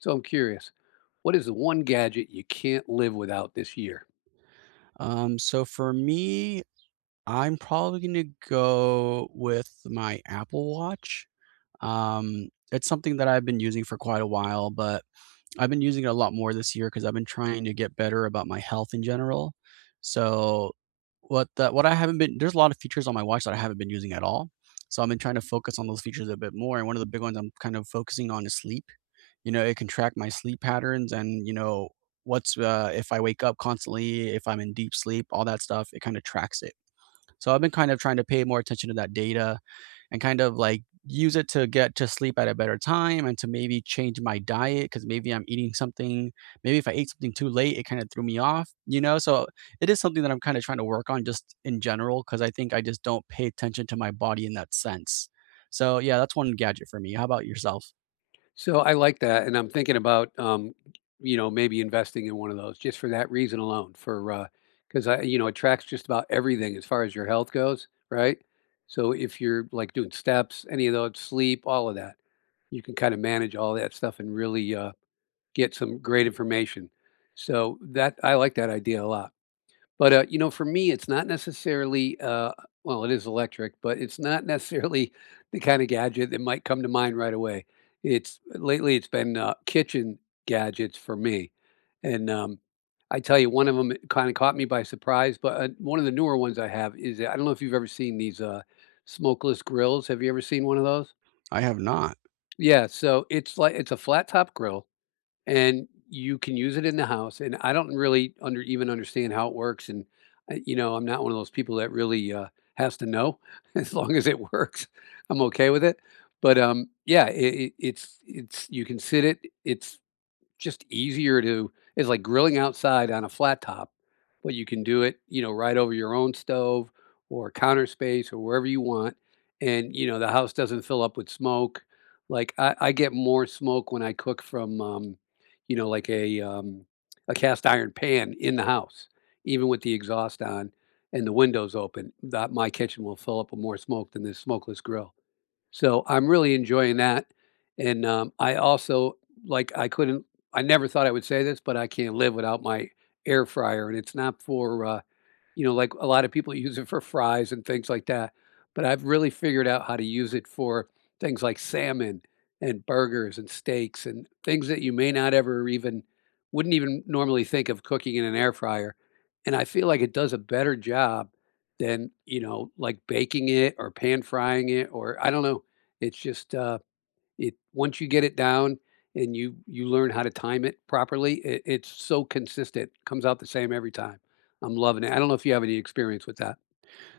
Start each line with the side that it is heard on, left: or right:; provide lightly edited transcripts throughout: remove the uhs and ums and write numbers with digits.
left: So I'm curious, what is the one gadget you can't live without this year?
right: So for me, I'm probably gonna go with my Apple Watch. It's something that I've been using for quite a while, but I've been using it a lot more this year because I've been trying to get better about my health in general. So what the what I haven't been there's a lot of features on my watch that I haven't been using at all. So I've been trying to focus on those features a bit more. And one of the big ones I'm kind of focusing on is sleep. You know, it can track my sleep patterns and, you know, what's if I wake up constantly, if I'm in deep sleep, all that stuff, it kind of tracks it. So I've been kind of trying to pay more attention to that data and kind of like use it to get to sleep at a better time and to maybe change my diet because maybe I'm eating something. Maybe if I ate something too late, it kind of threw me off, you know? So it is something that I'm kind of trying to work on just in general because I think I just don't pay attention to my body in that sense. So yeah, that's one gadget for me. How about yourself?
left: So I like that, and I'm thinking about, you know, maybe investing in one of those just for that reason alone. For because I you know, it tracks just about everything as far as your health goes, right? So if you're like doing steps, any of those, sleep, all of that, you can kind of manage all that stuff and really get some great information. So that I like that idea a lot. But, you know, for me, it's not necessarily, well, it is electric, but it's not necessarily the kind of gadget that might come to mind right away. It's Lately it's been kitchen gadgets for me, and I tell you, one of them kind of caught me by surprise. But one of the newer ones I have is I don't know if you've ever seen these smokeless grills. Have you ever seen one of those?
right: I have not.
left: Yeah, so it's a flat top grill and you can use it in the house. And I don't really under even understand how it works. And you know, I'm not one of those people that really has to know. As long as it works, I'm okay with it. But yeah, it's you can sit it. It's just easier to it's like grilling outside on a flat top, but you can do it, you know, right over your own stove or counter space or wherever you want. And, you know, the house doesn't fill up with smoke. Like I get more smoke when I cook from, you know, like a cast iron pan in the house, even with the exhaust on and the windows open. That my kitchen will fill up with more smoke than this smokeless grill. So I'm really enjoying that, and, I also like, I couldn't I never thought I would say this, but I can't live without my air fryer, and it's not for, you know, like, a lot of people use it for fries and things like that, but I've really figured out how to use it for things like salmon and burgers and steaks and things that you may not ever even wouldn't even normally think of cooking in an air fryer, and I feel like it does a better job than, you know, like, baking it or pan frying it or I don't know. It's just, it once you get it down and you learn how to time it properly, it's so consistent, comes out the same every time. I'm loving it. I don't know if you have any experience with that.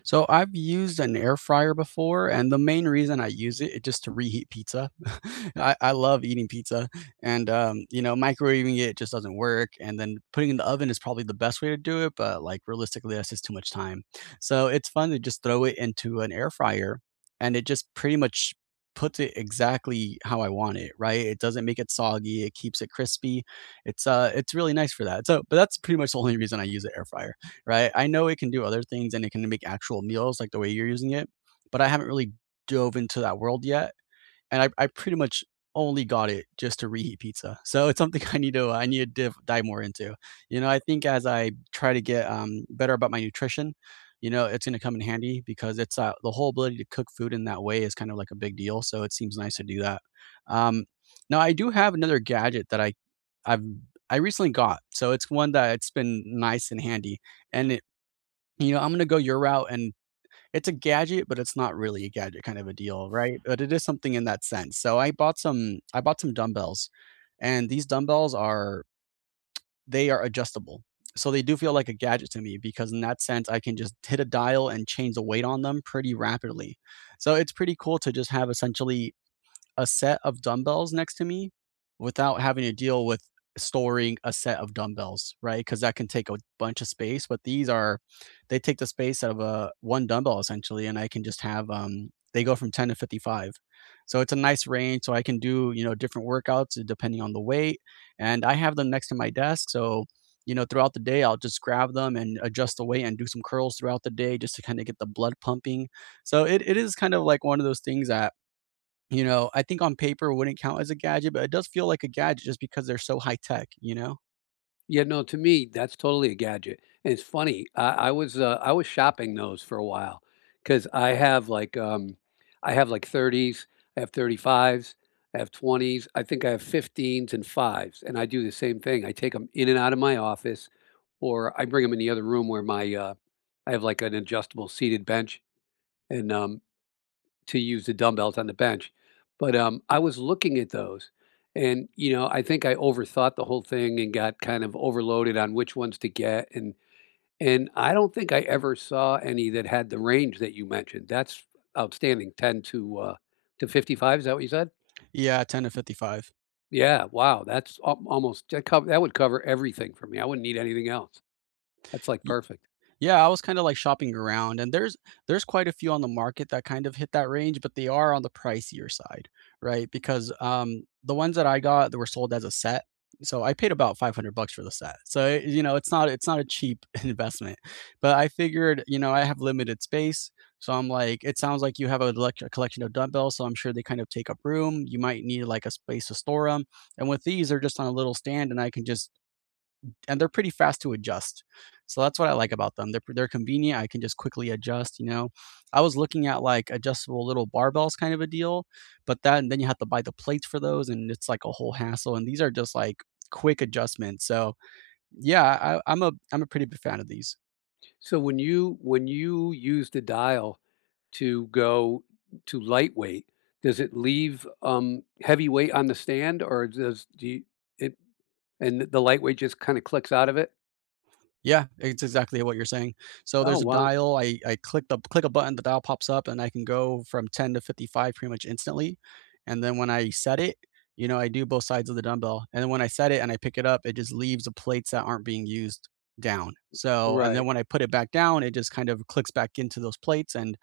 right: So I've used an air fryer before, and the main reason I use it is just to reheat pizza. I love eating pizza, and you know, microwaving it just doesn't work. And then putting it in the oven is probably the best way to do it, but like realistically, that's just too much time. So it's fun to just throw it into an air fryer, and it just pretty much puts it exactly how I want it. Right? It doesn't make it soggy. It keeps it crispy. It's really nice for that. So, but that's pretty much the only reason I use an air fryer, right? I know it can do other things and it can make actual meals like the way you're using it, but I haven't really dove into that world yet. And I pretty much only got it just to reheat pizza. So it's something I need to dive more into. You know, I think as I try to get better about my nutrition, you know, it's going to come in handy because it's the whole ability to cook food in that way is kind of like a big deal. So it seems nice to do that. Um, Now I do have another gadget that I've I recently got. So it's one that it's been nice and handy, and it, you know, I'm gonna go your route, and it's a gadget, but it's not really a gadget kind of a deal, right? But it is something in that sense. So I bought some dumbbells, and these dumbbells are, they are adjustable. So they do feel like a gadget to me because in that sense, I can just hit a dial and change the weight on them pretty rapidly. So it's pretty cool to just have essentially a set of dumbbells next to me without having to deal with storing a set of dumbbells, right? Because that can take a bunch of space. But these are, they take the space out of a one dumbbell essentially, and I can just have they go from 10 to 55. So it's a nice range. So I can do, you know, different workouts depending on the weight, and I have them next to my desk. So, you know, throughout the day I'll just grab them and adjust the weight and do some curls throughout the day just to kind of get the blood pumping. So it is kind of like one of those things that, you know, I think on paper it wouldn't count as a gadget, but it does feel like a gadget just because they're so high tech, you know?
left: Yeah, no, to me, that's totally a gadget, and it's funny, I was shopping those for a while, because I have, like, 30s, I have 35s, I have 20s, I think I have 15s and 5s, and I do the same thing, I take them in and out of my office, or I bring them in the other room where my, I have, like, an adjustable seated bench, and, to use the dumbbells on the bench. But, I was looking at those and, you know, I think I overthought the whole thing and got kind of overloaded on which ones to get, and I don't think I ever saw any that had the range that you mentioned. That's outstanding, 10 to 55, is that what you said?
right: Yeah, 10 to 55.
left: Yeah, wow, that's al almost that cov that would cover everything for me. I wouldn't need anything else. That's, like, perfect.
right: Yeah, I was kinda, like, shopping around, and there's quite a few on the market that kind of hit that range, but they are on the pricier side, right? Because, the ones that I got, they were sold as a set, so I paid about 500 bucks for the set. So, it, you know, it's not, it's not a cheap investment, but I figured, you know, I have limited space, so I'm like, "It sounds like you have a collection of dumbbells, so I'm sure they kind of take up room. You might need, like, a space to store them. And with these, they're just on a little stand, and I can just, and they're pretty fast to adjust. So that's what I like about them. They're convenient. I can just quickly adjust. You know, I was looking at like adjustable little barbells kind of a deal, but that, and then you have to buy the plates for those, and it's like a whole hassle. And these are just like quick adjustments. So yeah, I'm a pretty big fan of these.
left: So when you use the dial to go to lightweight, does it leave, heavyweight on the stand, or does do you it and the lightweight just kinda clicks out of it?
right: Yeah, it's exactly what you're saying. So
left: Oh,
right: there's a
left: wow.
right: dial. I click a button, the dial pops up, and I can go from 10 to 55 pretty much instantly. And then when I set it, you know, I do both sides of the dumbbell. And then when I set it and I pick it up, it just leaves the plates that aren't being used down. So, and then
left: Right.
right: when I put it back down, it just kind of clicks back into those plates, and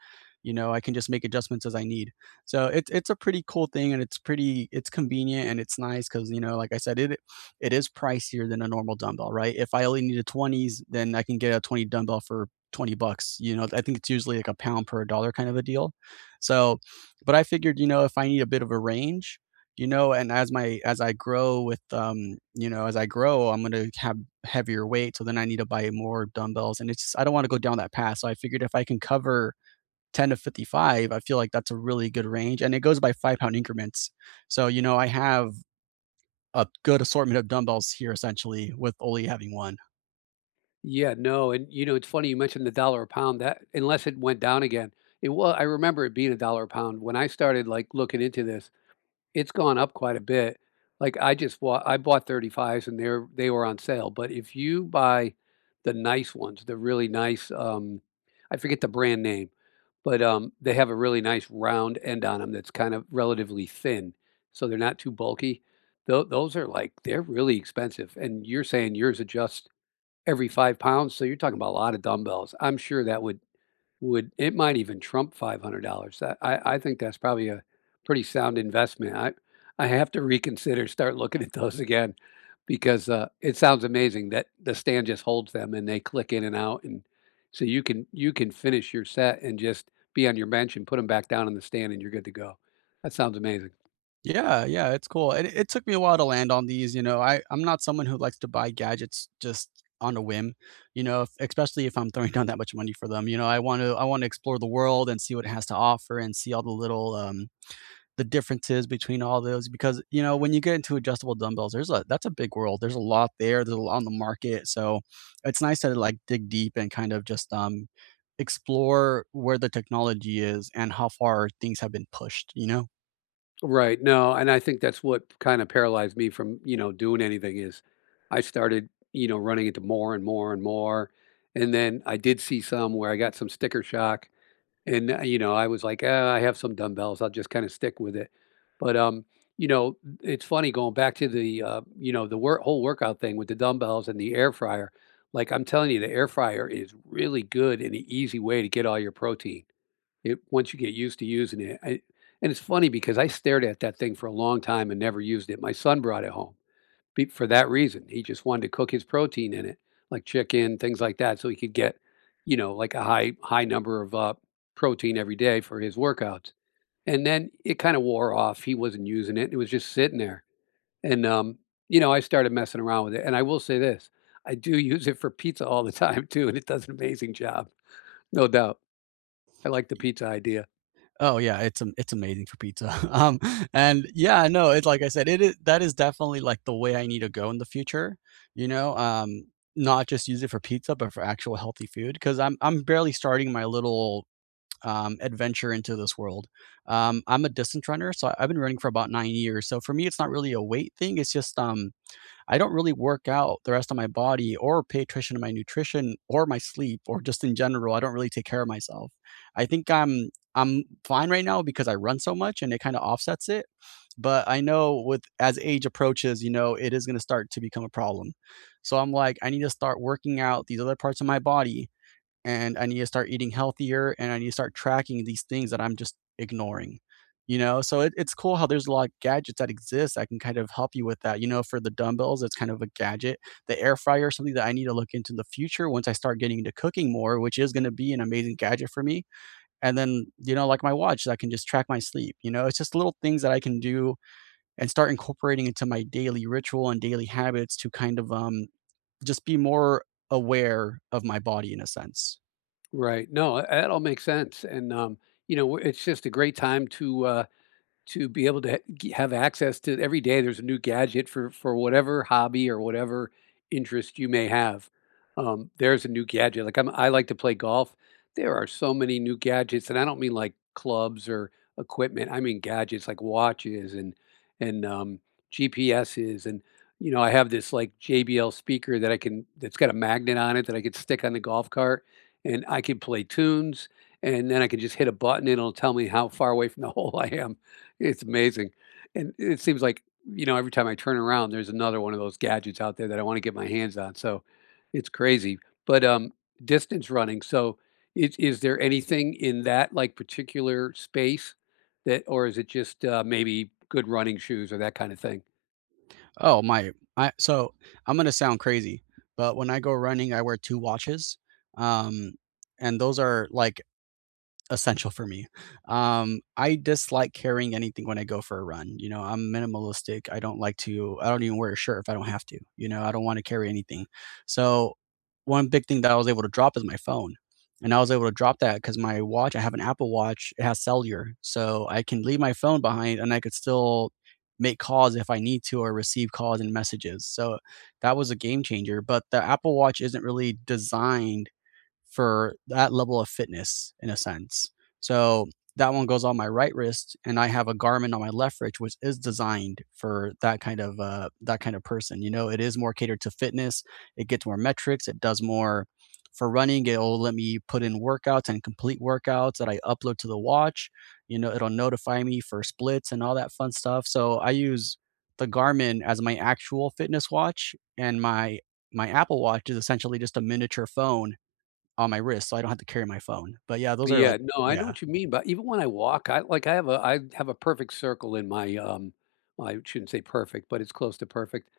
right: you know, I can just make adjustments as I need. So it's a pretty cool thing and it's pretty, it's convenient and it's nice because you know, like I said, it is pricier than a normal dumbbell, right? If I only need a 20s, then I can get a 20 dumbbell for 20 bucks. You know, I think it's usually like a pound per dollar kind of a deal. So, but I figured, you know, if I need a bit of a range, you know, and as I grow with you know, as I grow, I'm gonna have heavier weight. So then I need to buy more dumbbells. And it's just I don't want to go down that path. So I figured if I can cover 10 to 55, I feel like that's a really good range. And it goes by 5 pound increments. So, you know, I have a good assortment of dumbbells here essentially with only having one.
left: Yeah, no, and, you know, it's funny you mentioned the dollar a pound, that unless it went down again, it was. I remember it being a dollar a pound when I started, like, looking into this, it's gone up quite a bit. Like, I bought 35s and they were on sale, but if you buy the nice ones, the really nice, I forget the brand name, but, they have a really nice round end on them that's kind of relatively thin, so they're not too bulky. Those are, like they're really expensive, and you're saying yours adjust every 5 pounds, so you're talking about a lot of dumbbells. I'm sure that would it might even trump $500. That I think that's probably a pretty sound investment. I have to reconsider, start looking at those again because, it sounds amazing that the stand just holds them and they click in and out, and so you can finish your set and just be on your bench and put them back down in the stand, and you're good to go. That sounds amazing.
right: Yeah, yeah, it's cool. It took me a while to land on these, you know. I'm not someone who likes to buy gadgets just on a whim, you know, if, especially if I'm throwing down that much money for them. You know, I want to explore the world and see what it has to offer and see all the little the differences between all those because you know when you get into adjustable dumbbells there's a that's a big world, there's a lot there, there's a lot on the market, so it's nice to like dig deep and kind of just explore where the technology is and how far things have been pushed, you know.
left: Right, no, and I think that's what kinda paralyzed me from, you know, doing anything is I started, you know, running into more and more and more, and then I did see some where I got some sticker shock, and, you know, I was like, "Ah, I have some dumbbells, I'll just kinda stick with it." But, you know, it's funny going back to the, you know, the wor whole workout thing with the dumbbells and the air fryer, like, I'm telling you, the air fryer is really good and an easy way to get all your protein. It Once you get used to using it, I and it's funny because I stared at that thing for a long time and never used it. My son brought it home be for that reason. He just wanted to cook his protein in it, like chicken, things like that, so he could get, you know, like a high number of, protein every day for his workouts. And then it kinda wore off. He wasn't using it. It was just sitting there. And, you know, I started messing around with it. And I will say this, I do use it for pizza all the time too, and it does an amazing job, no doubt. I like the pizza idea.
right: Oh yeah, it's it's amazing for pizza. And yeah, no, it's like I said, it is, that is definitely like the way I need to go in the future. You know, not just use it for pizza, but for actual healthy food because I'm barely starting my little adventure into this world. I'm a distance runner, so I've been running for about 9 years. So for me, it's not really a weight thing. It's just I don't really work out the rest of my body or pay attention to my nutrition or my sleep or just in general. I don't really take care of myself. I think I'm fine right now because I run so much and it kind of offsets it. But I know with as age approaches, you know, it is going to start to become a problem. So I'm like, I need to start working out these other parts of my body and I need to start eating healthier, and I need to start tracking these things that I'm just ignoring, you know? So it's cool how there's a lot of gadgets that exist that can kind of help you with that. You know, for the dumbbells, it's kind of a gadget. The air fryer is something that I need to look into in the future once I start getting into cooking more, which is going to be an amazing gadget for me. And then, you know, like my watch that can just track my sleep. You know, it's just little things that I can do and start incorporating into my daily ritual and daily habits to kind of just be more aware of my body in a sense.
left: Right. No, that all makes sense. And, you know, it's just a great time to be able to g have access to every day there's a new gadget for whatever hobby or whatever interest you may have. There's a new gadget. Like I like to play golf. There are so many new gadgets, and I don't mean like clubs or equipment. I mean gadgets like watches and and um, GPSs and you know, I have this like JBL speaker that I can that's got a magnet on it that I could stick on the golf cart and I can play tunes and then I can just hit a button and it'll tell me how far away from the hole I am. It's amazing. And it seems like, you know, every time I turn around, there's another one of those gadgets out there that I want to get my hands on. So it's crazy. But distance running. So is there anything in that like particular space that, or is it just maybe good running shoes or that kind of thing?
right: Oh, my I So I'm gonna sound crazy, but when I go running, I wear 2 watches, um, and those are, like, essential for me. I dislike carrying anything when I go for a run. You know, I'm minimalistic. I don't even wear a shirt if I don't have to. You know, I don't want to carry anything. So, one big thing that I was able to drop is my phone. And I was able to drop that because my watch, I have an Apple Watch, it has cellular. So, I can leave my phone behind and I could still make calls if I need to or receive calls and messages. So, that was a game changer. But the Apple Watch isn't really designed for that level of fitness in a sense. So that one goes on my right wrist, and I have a Garmin on my left wrist, which is designed for that kind of person. You know, it is more catered to fitness. It gets more metrics. It does more for running. It'll let me put in workouts and complete workouts that I upload to the watch. You know, it'll notify me for splits and all that fun stuff. So I use the Garmin as my actual fitness watch, and my Apple Watch is essentially just a miniature phone on my wrist, so I don't have to carry my phone. But yeah, those are
left: Yeah,
right: like.
left: no, I know
right: Yeah.
left: what you mean, but even when I walk, I have a perfect circle in my well, I shouldn't say perfect, but it's close to perfect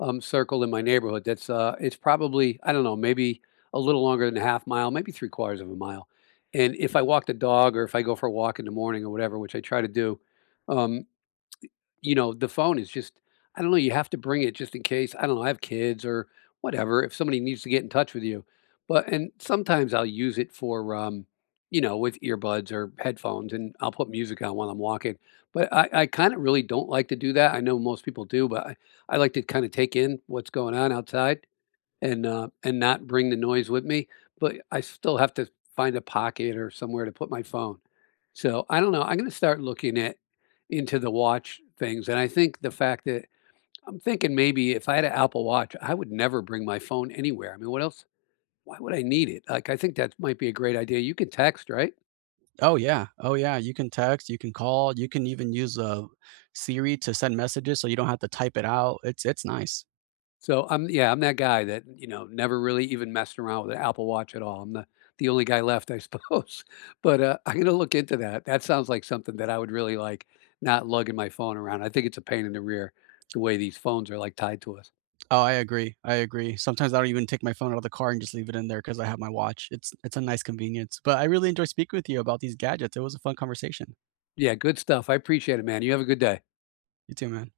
left: circle in my neighborhood. That's it's probably, I don't know, maybe a little longer than a 1/2 mile, maybe three-quarters of a mile. And if I walk the dog or if I go for a walk in the morning or whatever, which I try to do, um you know, the phone is just I don't know, you have to bring it just in case, I don't know, I have kids or whatever, if somebody needs to get in touch with you. But and sometimes I'll use it for, you know, with earbuds or headphones, and I'll put music on while I'm walking. But I kinda really don't like to do that, I know most people do, but I like to kinda take in what's going on outside and not bring the noise with me, but I still have to find a pocket or somewhere to put my phone. So I don't know. I'm going to start looking at Into the watch things, and I think the fact that I'm thinking maybe if I had an Apple Watch, I would never bring my phone anywhere. I mean, what else? Why would I need it? Like, I think that might be a great idea. You can text, right?
right: Oh, yeah. Oh, yeah. You can text, you can call, you can even use, Siri to send messages so you don't have to type it out. It's nice.
left: So, I'm yeah, I'm that guy that, you know, never really even messed around with an Apple Watch at all. I'm The only guy left, I suppose. But, I'm gonna look into that. That sounds like something that I would really like, not lugging my phone around. I think it's a pain in the rear the way these phones are, like, tied to us.
right: Oh, I agree. I agree. Sometimes I don't even take my phone out of the car and just leave it in there because I have my watch. It's a nice convenience. But I really enjoy speaking with you about these gadgets. It was a fun conversation.
left: Yeah, good stuff. I appreciate it, man. You have a good day.
right: You too, man.